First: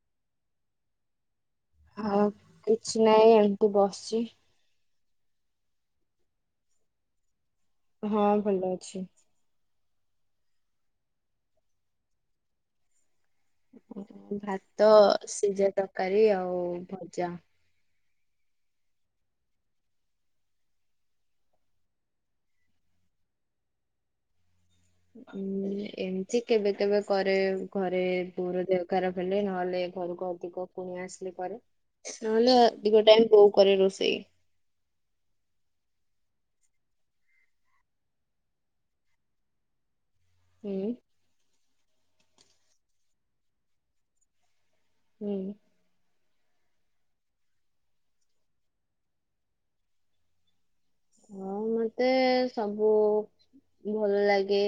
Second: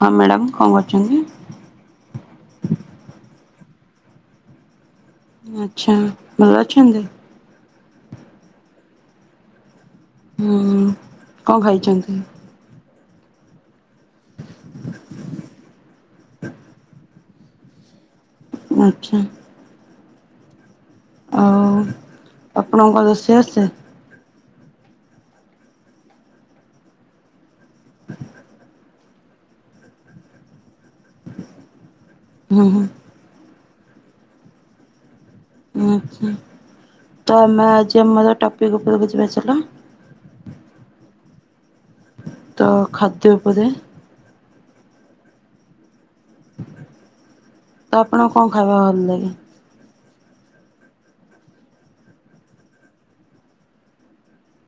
ହଁ ମ୍ୟାଡ଼ାାମ କଣ କରୁଛନ୍ତି? ଆଉ କିଛି ନାହିଁ ଏମିତି ବସିଛି। ଆଚ୍ଛା ଭଲ ଅଛନ୍ତି? ହଁ ଭଲ ଅଛି। ହୁଁ କଣ ଖାଇଛନ୍ତି? ଭାତ, ସିଜା ତରକାରୀ ଆଉ ଭଜା। ଆଚ୍ଛା। ଆଉ ଆପଣଙ୍କୁ କଣ ରୋଷେଇ ଆସେ? ହଁ ଏମତି କେବେ କେବେ କରେ ଘରେ ବୋଉର ଦେହ ଖରାପ ହେଲେ ନହଲେ ଘରକୁ ଦିଗ ପୁଣି ଆସିଲେ କରେ, ନହେଲେ ହୁଁ ଅଧିକ ହୁଁ ଟାଇମ୍ ବୋଉ କରେ ରୋଷେଇ। ଉଁ ହୁଁ, ତ ଆମେ ଆଜି ଆମର ଟପିକ ଉପରକୁୁ ଯିବା ଚାଲ। ହୁଁ ତ ଖାଦ୍ୟ ଉପରେ ହୁଁ। ତ ଆପଣଙ୍କୁ କଣ ଖାଇବା ଭଲ ଲାଗେ? ହଁ ମତେ ସବୁ ଭଲ ଲାଗେ।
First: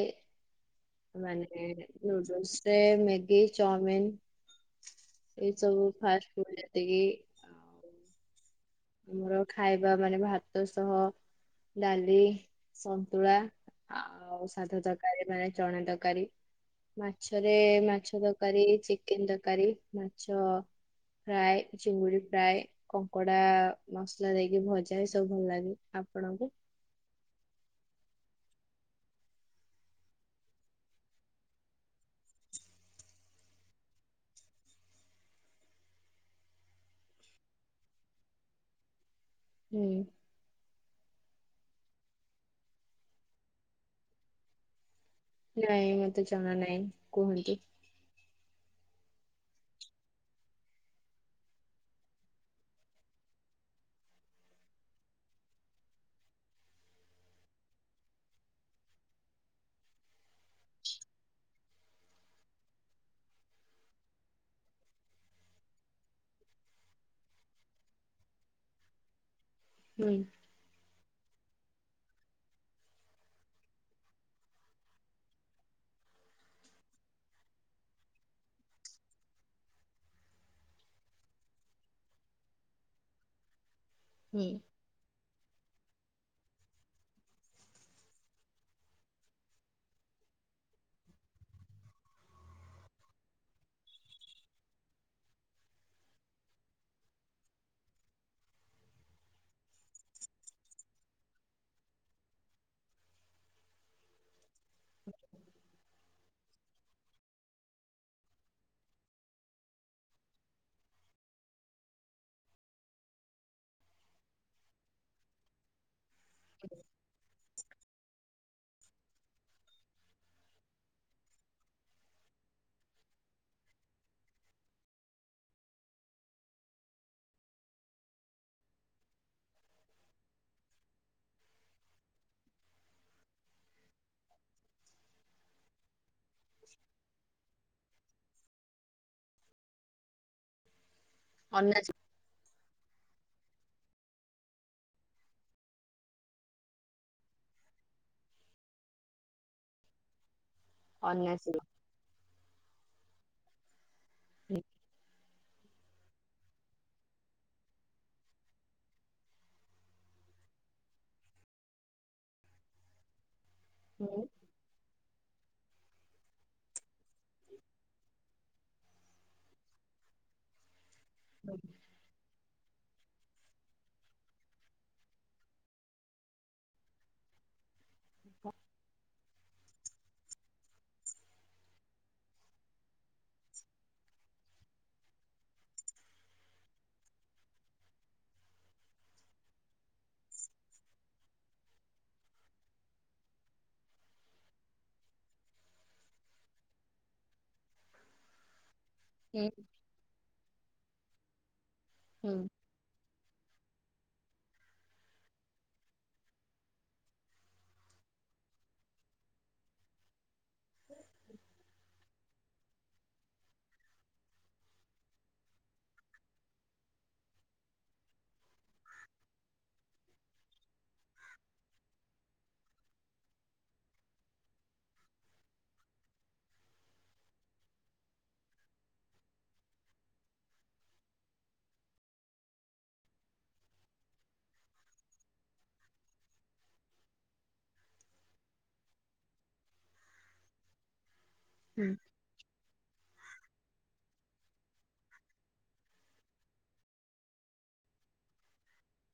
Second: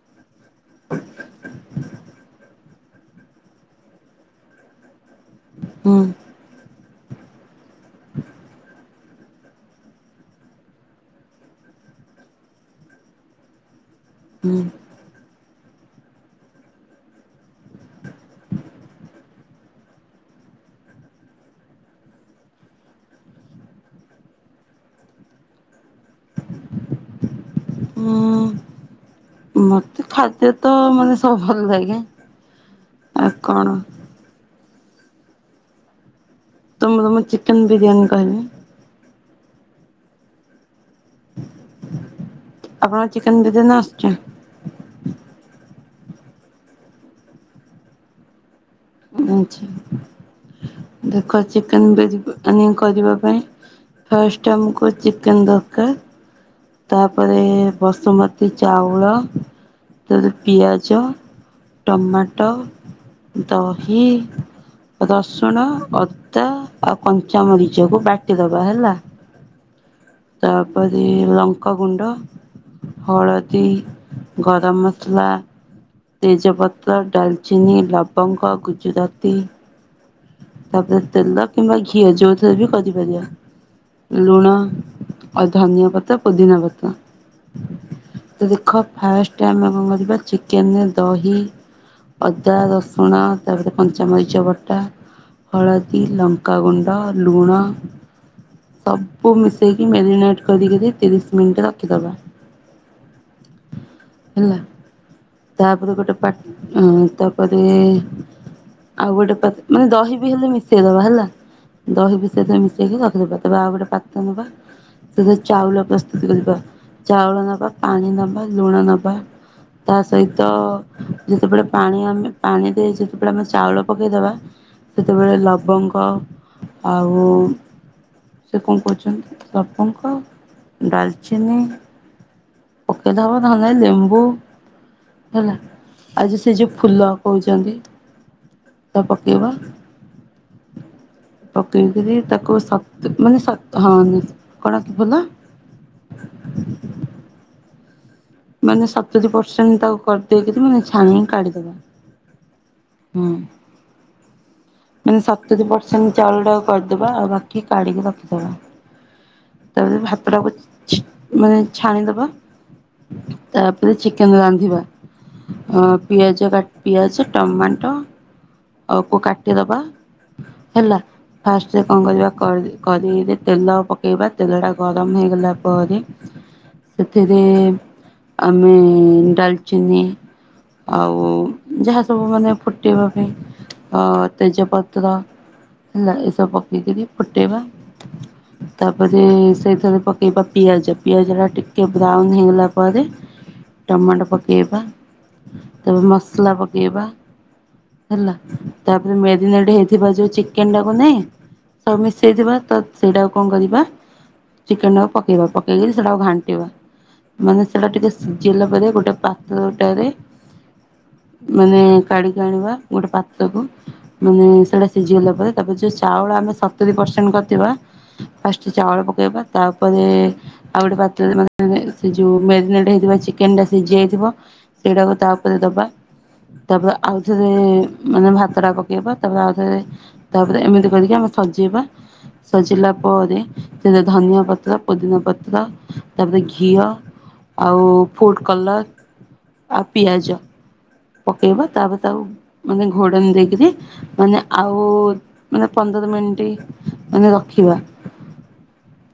ମାନେ ନୁଡଲସରେ ମେଗି, ଚଉମିନ। ଏଇ ସବୁ ହୁଁ ଫାଷ୍ଟ ଫୁଡ ଯେତିକି। ଆମର ଖାଇବା ମାନେ ଭାତ ସହ ଡାଲି, ସନ୍ତୁଳା ଆଉ ହୁଁ ସାଧା ତରକାରୀ ମାନେ ଚଣା ତରକାରୀ। ମାଛରେ ମାଛ ତରକାରୀ, ଚିକେନ ତରକାରୀ, ମାଛ ଫ୍ରାଏ ଚିଙ୍ଗୁଡି ଫ୍ରାଏ, କଙ୍କଡ଼ା ମସଲା ଦେଇକି ଭଜା ଏ ସବୁ ଭଲ ଲାଗେ। ଆପଣଙ୍କୁ ହଁ। ମତେ ଖାଦ୍ୟ ତ ମାନେ ସବୁ ଭଲ ଲାଗେ। ଆ କଣ ତମକୁ ମୁଁ ଚିକେନ ବିରିୟାନୀ କହିବି। ହୁଁ। ଆପଣଙ୍କୁ ଚିକନ ବିରିୟାନୀ ଆସଛି? ନାଇଁ ମତେ ଜଣା ନାଇଁ, କୁହନ୍ତୁ। ଆଚ୍ଛା, ଦେଖ ଚିକେନ ବିରି ୟାନୀ କରିବା ପାଇଁ ଫାଷ୍ଟ ଆମକୁ ଚିକେନ୍ ଦରକାର। ତାପରେ ବସୁମତୀ ଚାଉଳ, ତାରେ ପିଆଜ ଟମାଟୋ, ଦହି। ରସୁଣ, ଅଦା ଆଉ କଞ୍ଚାମରିଚ କୁ ବାଟିଦବା ହେଲା। [inaudible] ହୁଁ। ତାପରେ ଲଙ୍କ ଙ୍କ ଗୁଣ୍ଡ, ହଳଦୀ, ଗରମ ମସଲା ତେଜପତ୍ର, ଡାଲଚିନି, ଲବଙ୍ଗ, ଗୁଜୁରାତି। ତାପରେ ତେଲ କିମ୍ବା ଘିଅ ଯୋଉଥିରେ ବି କରିପାରିବା। ହୁଁ ଲୁଣ ଆଉ ଧନିଆ ପତ୍ର, ପୁଦିନାପତ୍ର। ତ ଦେଖ ଫାଷ୍ଟ ଆମେ କଣ କରିବା ଚିକେନରେ ଦହି ଅଦା, ରସୁଣ ତା ଭିତରେ କଞ୍ଚାମରିଚ ବଟା। ହଳଦୀ, ଲଙ୍କାଗୁଣ୍ଡ, ଲୁଣ। ସବୁ ମିଶେଇକି ମ୍ୟାରିନେଟ କରିକ ତିରିଶ ମିନିଟ୍ ରଖିଦବା। ହେଲା। ତାପତି ଗୋଟେ ପାତ, ତାପରେ ଆଉ ଗଟେ ପାତ ମାନେ ଦହି ବି ହେଲେ ମିଶେଇ ଦବା ହେଲା। ଦହି ବି ସେଥିରେ ମିଶେଇକି ରଖିଦବା। ତାପରେ ଆଉ ଗୋଟେ ପାତ୍ର ନବା। ସେଥି ଚାଉଳ ପ୍ରସ୍ତୁତ [unintelligible] ଚାଉଳ ନବା, ପାଣି ନବା, ଲୁଣ ନବା। ତା ସହିତ ଯେତେବେଳେ ପାଣି ଆମେ ପାଣି ଦେଇ ଯେତେବେଳେ ଆମେ ଚାଉଳ ପକେଇଦବା ସେତେବେଳେ ଲବଙ୍ଗ ଆଉ ସେ କଣ କହୁଛନ୍ତି ଲବଙ୍ଗ, ଡାଲଚିନି। ଦବ ଧାନରେ ଲେମ୍ବୁ ହେଲା ଆଜି ସେ ଯୋଉ ଫୁଲ କହୁଛନ୍ତି। ତାକୁ ପକେଇବା ଅନାସୀ ପକେଇକରି ତାକୁ ସଫା ମାନେ ସତ ହଁ କଣ କି ଭଲ? ମାନେ ସତୁରି ପରସେଣ୍ଟ ତାକୁ କରିଦେଇକିରି ମାନେ ଛାଣିକି ଅନାସୀ କାଢିଦେବା। ହୁଁ। ମାନେ ସତ୍ ସତୁରି ପରସେଣ୍ଟ୍ ଚାଉଳଟାକୁ କରିଦବା ବାକି କାଢ଼ିକି ରଖିଦବା। ତା ପରେ ଭାତଟାକୁ ଛି ମାନେ ଛାଣିଦବା। ତାପରେ ହୁଁ ଚିକେନ୍ ରାନ୍ଧିବା। ଅ ପିଆଜ କାଟିଆ ସ ଟମାଟ ସବୁ କାଟିଦବା ହେଲା ଫାଷ୍ଟରେ କଣ କରିବା କରି କରିଇରେ ତେଲ ପକେଇବା ତେଲ ପକେଇବା ତେଲଟା ଗରମ ହେଇଗଲା ପରେ ସେଥିରେ ଆମେ ଡାଲ୍ଚିନି ଆଉ ଯାହା ସବୁ ମାନେ ଫୁଟେଇବା ପାଇଁ ଅ ତେଜପତ୍ର ହେଲା ଏସବୁ ପକେଇକିରି ଫୁଟେଇବା। ତାପରେ ସେଇଥିରେ ପକେଇବା ପିଆଜ ପିଆଜ ଟା ଟିକେ ବ୍ରାଉନ୍ ହେଇଗଲା ପରେ ଟମାଟୋ ପକେଇବା। ତେବେ ମସଲା ପକେଇବା ହେଲା। ତାପରେ ହୁଁ ମ୍ୟାରିନାଡି ହେଇଥିବା ଯୋଉ ଚିକେନ୍ ଟାକୁ ନାଇଁ ସବୁ ହୁଁ ମିଶେଇଥିବା ତ ସେଇଟା ଆଉ କଣ କରିବା ଚିକେନ୍ ଟାକୁ ପକେଇବା ପକେଇକିରି ସେଇଟାକୁ ଘାଣ୍ଟିବା। ମାନେ ସେଟା ଟିକେ ସିଜିଗଲା ପରେ ଗୋଟେ ପାତ୍ର ଟାରେ ମାନେ କାଢିକି ଆଣିବା ଗୋଟେ ପାତ୍ର କୁ। ମାନେ ସେଇଟା ସିଜିଗଲା ପରେ ତାପରେ ଯୋଉ ଚାଉଳ ଆମେ ସତୁରି ପରସେଣ୍ଟ୍ କରିଥିବା। ଫାଷ୍ଟ ଚାଉଳ ପକେଇବା ତାପରେ ଆଉ ଗୋଟେ ପାତ୍ରରେ ମାନ୍ ସେ ଯୋଉ ମ୍ୟାରିନେଡ୍ ହେଇଥିବା ଚିକେନ୍ ଟା ସିଜି ଯାଇଥିବ ସେଇଟାକୁ ତା ଉପରେ ଦବା। ତାପରେ ଆଉଥରେ ମାନେ ଭାତ ଟା ପକେଇବା ତାପରେ ଆଉଥରେ ତାପରେ ଏମିତି କରିକି ଆମେ ସଜେଇବା। ସଜେଇଲା ପରେ ସେଥିରେ ଧନିଆ ପତ୍ର ପୋଦିନା ପତ୍ର ତାପରେ ଘି ଘିଅ ଆଉ ଫୁଡ଼୍ କଲର୍ ଆଉ ପିଆଜ ପକେଇବା ହୁଁ ତାପରେ ତାକୁ ମାନେ ଘୋଡନି ଦେଇକିରି ମାନେ ଆଉ ମାନେ ପନ୍ଦର ମିନିଟ୍ ମାନେ ରଖିବା।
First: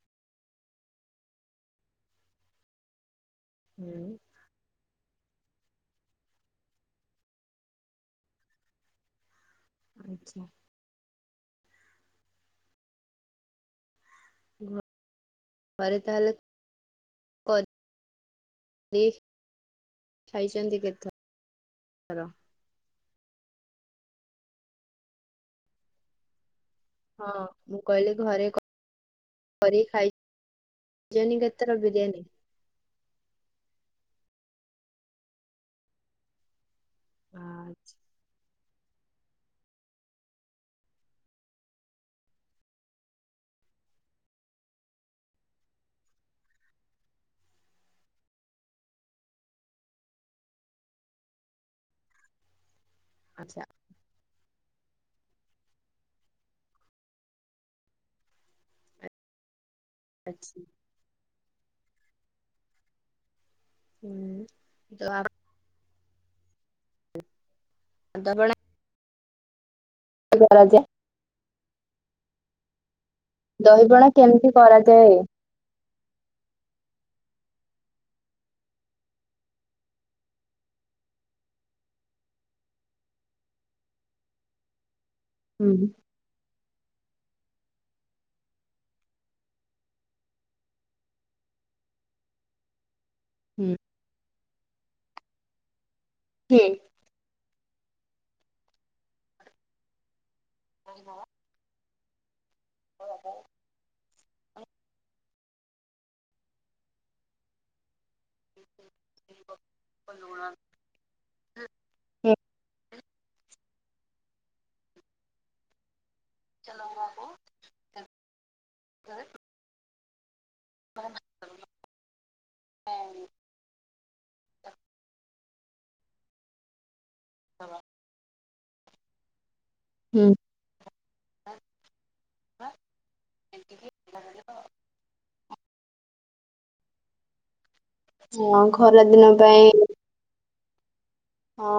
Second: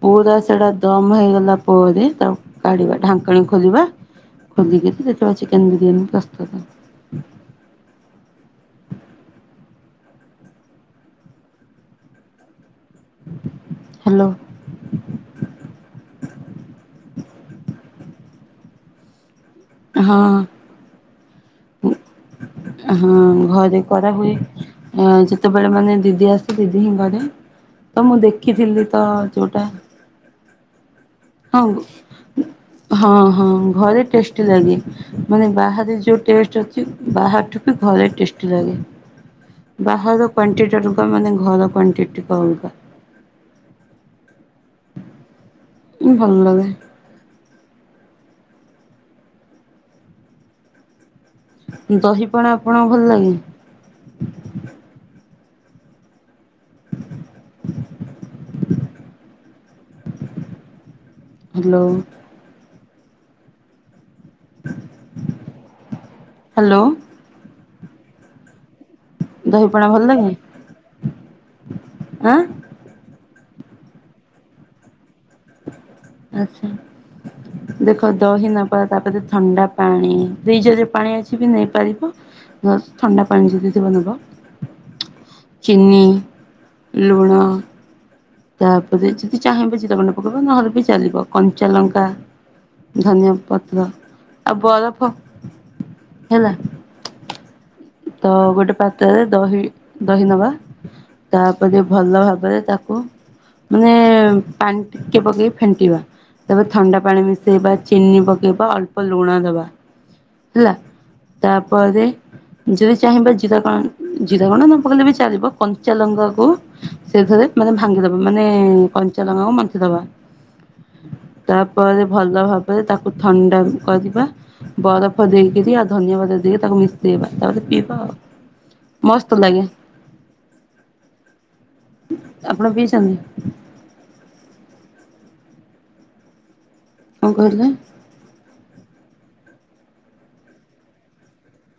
ପୁରା ସେଟା ଦମ୍ ହେଇଗଲା ପରେ ତାକ୍ କାଢ଼ିବା ଢାଙ୍କେଣୀ ଖୋଲିବା ହୁଁ ଖୋଲିକିରି ଯେତେବେଳେ ଚିକେନ୍ ବିରିୟାନୀ ପ୍ରସ୍ତୁତ। ଆଚ୍ଛା। ହାଲୋ। ଘରେ ତାହେଲେ ପଦ୍ କି ହଁ ଖାଇଚନ୍ତି କେତେଥର? ହଁ ଘରେ କରାହୁଏ ଯେତେବେଳେ ମାନେ ଦିଦି ଆସ୍ ଦିଦି ହିଁ କରେ ହଁ ତ କହିଲି ମୁଁ ଘରେ କ- ଦେଖିଥିଲି ତ ଯୋଉଟା କରିକି ଖାଇଛନ୍ତି ହଁ କେତେଥର ବିରିୟାନୀ? ମୁଁ ହଁ ହଁ ଘରେ ଟେଷ୍ଟି ଲାଗେ ମାନେ ବାହାରେ ଯୋଉ ଟେଷ୍ଟ୍ ବାହାର ଠୁ ଆ- ବି ଘରେ ଟେଷ୍ଟ୍ ଟେଷ୍ଟି ଲାଗେ ବାହାର କ୍ୱଣ୍ଟିଟି ଅନୁପପ୍ ମାନେ ଘର କ୍ୱଣ୍ଟିଟିି ଅଲଗା। ଉଁ ଭଲଲାଗେ। ଦହିପଣା ଆପଣଙ୍କୁ ଭଲ ଲାଗେ? ଆଛା [unintelligible] ଆଚ୍ଛା। ହାଲୋ। [inaudible] ହାଲୋ। [unintelligible] ଦହି ପଣା ଭଲ ଲାଗେ? ଜା [unintelligible] ଆଁ ଦହିିପଣା କେମିତି କରାଯାଏ? ଆଚ୍ଛା। ଦେଖ ଦହି ନବା ତାପରେ ଥଣ୍ଡା ପାଣି ଦିଜ ଯ ପାଣି ଅଛି ବି ନେଇପାରିବ। ଥଣ୍ଡା ପାଣି ଯଦି ଥିବ ନବ ହୁଁ ଚିିନ, ଲୁଣ ତାପରେ ଯଦି ଚାହିଁବେ ଜିରା ଗୁଣ୍ଡ ପକେଇବ ନହେଲେ ବି ଚଲିବ କଞ୍ଚା ଲଙ୍କା ଧନିଆ ହୁଁ ପତ୍ର ଆଉ ବରଫ ହେଲା। ହୁଁ। ତ ଗୋଟେ ପାତ୍ରରେ ଦହି ଦହି ନବା ତାପରେ ଭଲ ଭାବରେ ତାକୁ ମାନେ ପାଣି ଟିକେ ପକେଇ ଫେଣ୍ଟିବା ତାପରେ ଥଣ୍ଡା ପାଣି ମିଶାଇବା ଚିନି ପକ ବା ଅଳ୍ପ ଲୁଣ ଦବା ହେଲା ତାପରେ ଯଦି ଚାହିଁବା ଜିରା କ ଜିରା କଣ୍ଡ ନ ପକେଇଲେ ବି ଚାଲିବ କଞ୍ଚା ଲଙ୍କାକୁ ସେ ଘରେ ମାନେ ଭାଙ୍ଗିଦବା ମାନେ କଞ୍ଚା ଲଙ୍ଗା କୁ ମାଖିଦବା। ତାପରେ ଭଲ ଭାବରେ ତାକୁ ଥଣ୍ଡା କରିବା ବରଫ ଦେଇକରି ଆଉ ଧନଆବାଦ ଦେଇକି ତାକୁ ମିଶେଇବା। ତାପରେ ପିଇବା ଆଉ ମସ୍ତ ଲାଗେ। ହୁଁ। ଆପଣ ପିଇଛନ୍ତି? କଣ କହିଲେ? ହଁ ଖରା ଦିନ ପାଇଁ ହଁ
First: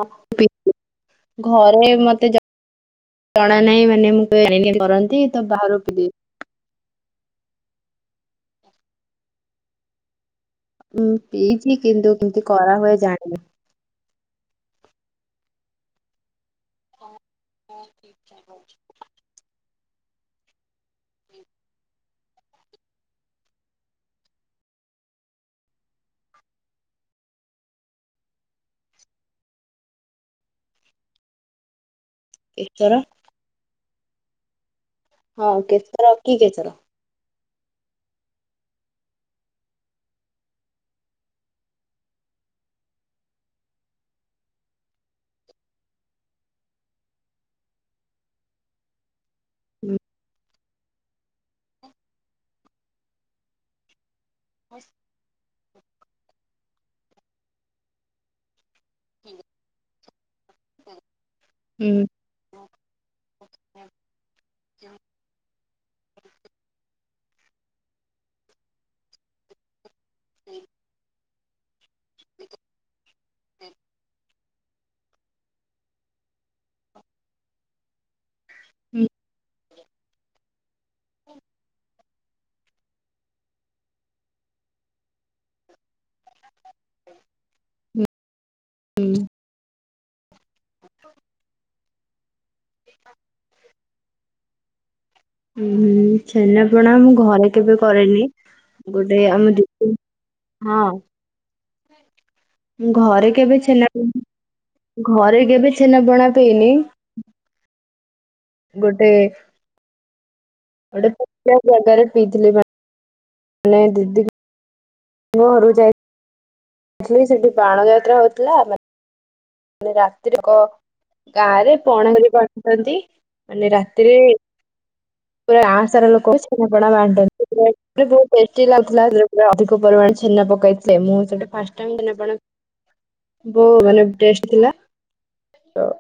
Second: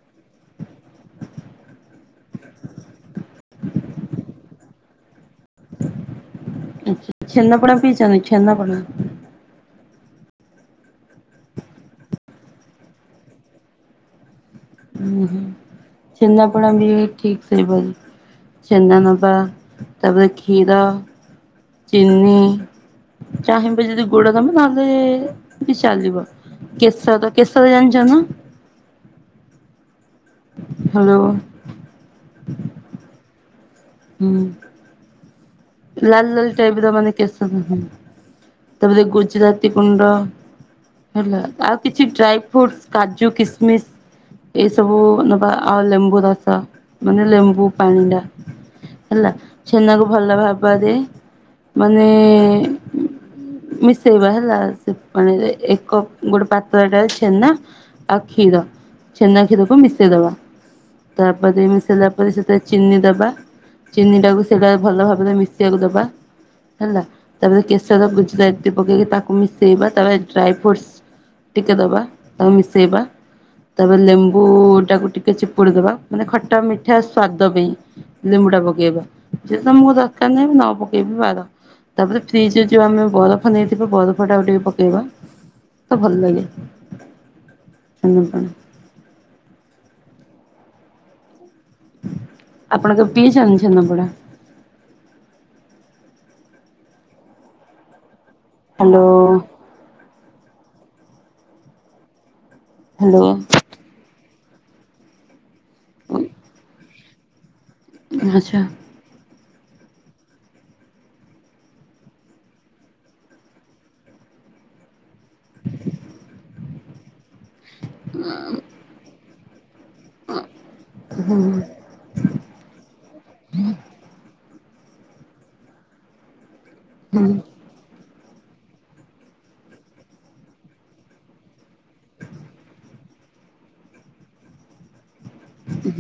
[inaudible] ଘରେ ମତେ ଜଣା ନାହିଁ ମାନେ ମୁଁ କରନ୍ତି ତ ବାହାରକୁ ଛେନା ପଣା ପିଇଛନ୍ତି ଛେନାପଣା? ଉଁ ପିଇଛି କିନ୍ତୁ କେମତି କରାହୁଏ ଜାଣିନି। ହୁଁ ହୁଁ ଛେନାପଣା ବି ଠିକ୍ ସେଇ ଛେନାନବା ତାପରେ କ୍ଷୀର ଚିିନି ଚାହିଁବ ଯଦି ଗୋଡ ନବ ନ ବି ଚାଲିବ। କେଶର କେଶର ତ ଜାଣିଛ ନା? ହ୍ୟାଲୋ କେସର। ହୁଁ ହଁ ଓକେ। ଲାଲ ଲାଲ ଟାଇପର ମାନେ କେଶର ତାପରେ ଗୁଜୁରାତି ଗୁଣ୍ଡ ହେଲା ଆଉ କିଛି ଡ୍ରାଏ ଫ୍ରୁଟସ କାଜୁ କିସମିସ। ଏଇ ସବୁ ନବା ଆଉ ଲେମ୍ବୁ ରସ ମାନେ ଲେମ୍ବୁ ପାଣିଟା ହେଲା ହୁଁ ଛେନାରୁ ଭଲ ଭାବରେ ମାନେ ମିସେଇବା ହେଲା ସେ ପାଣିରେ ଏକ ଗୋଟେ ପାତ୍ରରେ ଛେନା ଆଉ କ୍ଷୀର ଛେନା କ୍ଷୀରକୁ ମିଶେଇଦବା। ତାପରେ ହୁଁ ମିଶାଇଲା ପରେ ସେଥିରେ ଚିନି ଦବା ଚିନି ଟାକୁ ସେଟା ଭଲ ଭାବରେ ମିଶ ମିଶିବାକୁ ଦବା। ହେଲା ତାପରେ କେଶର ଗୁଜୁରାତି ପକେଇକି ତାକୁ ମିଶେଇବା ତାପରେ ଡ୍ରାଏ ଫ୍ରୁଟସ ଟିକେ ଦବା ତାପରେ ମିଶେଇବା ତାପରେ ଲେମ୍ବୁ ଲେମ୍ବୁ ଟାକୁ ଟିକେ ଚିପୁଡି ଦବା ମାନେ ଖଟା ମିଠା ସ୍ଵାଦ ପାଇଁ ଲେମ୍ବୁ ଟା ପକେଇବା ହୁଁ ଯେ ତମକୁ ଦରକାର ନାହିଁ ନ ପକେଇ ବି ପାର। ତାପରେ ଫ୍ରିଜିରେ ଯୋଉଁ ଆମେ ବରଫ ନେଇଥିବେ ବରଫଟାକୁ ଟିକେ ପକେଇବ ତ ଭଲ ଲାଗେ। ଉଁ ହୁଁ। ହୁଁ। ଆପଣଙ୍କ ପି ଛନ୍ତି ଛେନା ପଣା? ଉଁ ହୁଁ ଛେନା ପଣା ମୁଁ ଘରେ କେବେ କରେନି ହ୍ୟାଲୋ ଗୋଟେ ଆମ ଦ ହଁ। ହ୍ୟାଲୋ ଘରେ କେବେ ଛେନା ପଣା ଘରେ କେବେ ଛେନାପଣା ପିଏନି। ଆଚ୍ଛା। ଗୋଟେ ଗୋଟେ ପଆ ଜାଗାରେ ପିଇଥିଲି [unintelligible] ମାନେ ଦିଦ୍ଦି ମୁଁ ଘରକୁ ଯାଇଥିଲି ସେଠି ବାଣ ଯାତ୍ରା ହଉଥିଲା ମାନେ ମାନେ ରାତି ଯାକ ହୁଁ ଗାଁରେ ପଣା କରି ବାଣ୍ଟୁଥାନ୍ତି ମାନେ ରାତିରେ ପୁରା ଗାଁ ସାରା ଲୋକ ପଣା ହୁଁ। ବାଣ୍ଟନ୍ତି ପୁରା [unintelligible] ବହୁ ଟେଷ୍ଟି ଲାଗୁଥିଲା ଅଧିକ ପରିମାଣ ଛେନା ପକାଇଥିଲେ ମୁଁ ସେ ଫାଷ୍ଟ ଟାଇମ୍ ଛେନା ପଣା ହଁ [inaudible] ବୋ ମାନେ ଟେଷ୍ଟ ଥିଲା ତ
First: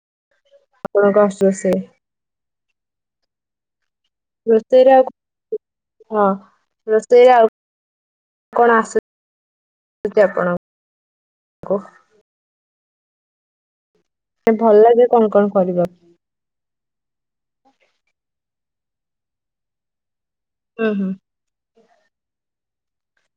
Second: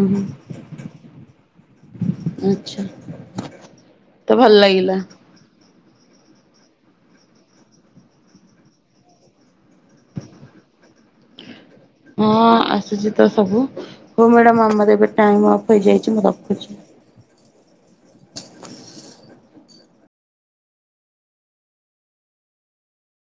ଉଁ ହୁଁ। ଆପଣଙ୍କୁ ଆସୁ ରୋଷେଇ? ଆଚ୍ଛା। ତ ଭଲ ରୋଷେଇ ଲାଗିଲା। ଆଉ କଣ ହଁ ରୋଷେଇ ଆଉ କଣ [unintelligible] କଣ ଆସୁଛି ଆପଣଙ୍କୁ କୁହ? ହଁ ଆସୁଛି ତ ସବୁ ହଉ ମ୍ୟାଡାମ ଭଲ ଆମର ଏବେ ଲାଗେ କଣ ଟାଇମ୍ କଣ ଅଫ୍ କରିବା ହେଇଯାଇଚି ମୁଁ ରଖୁଚି। ହୁଁ ହୁଁ।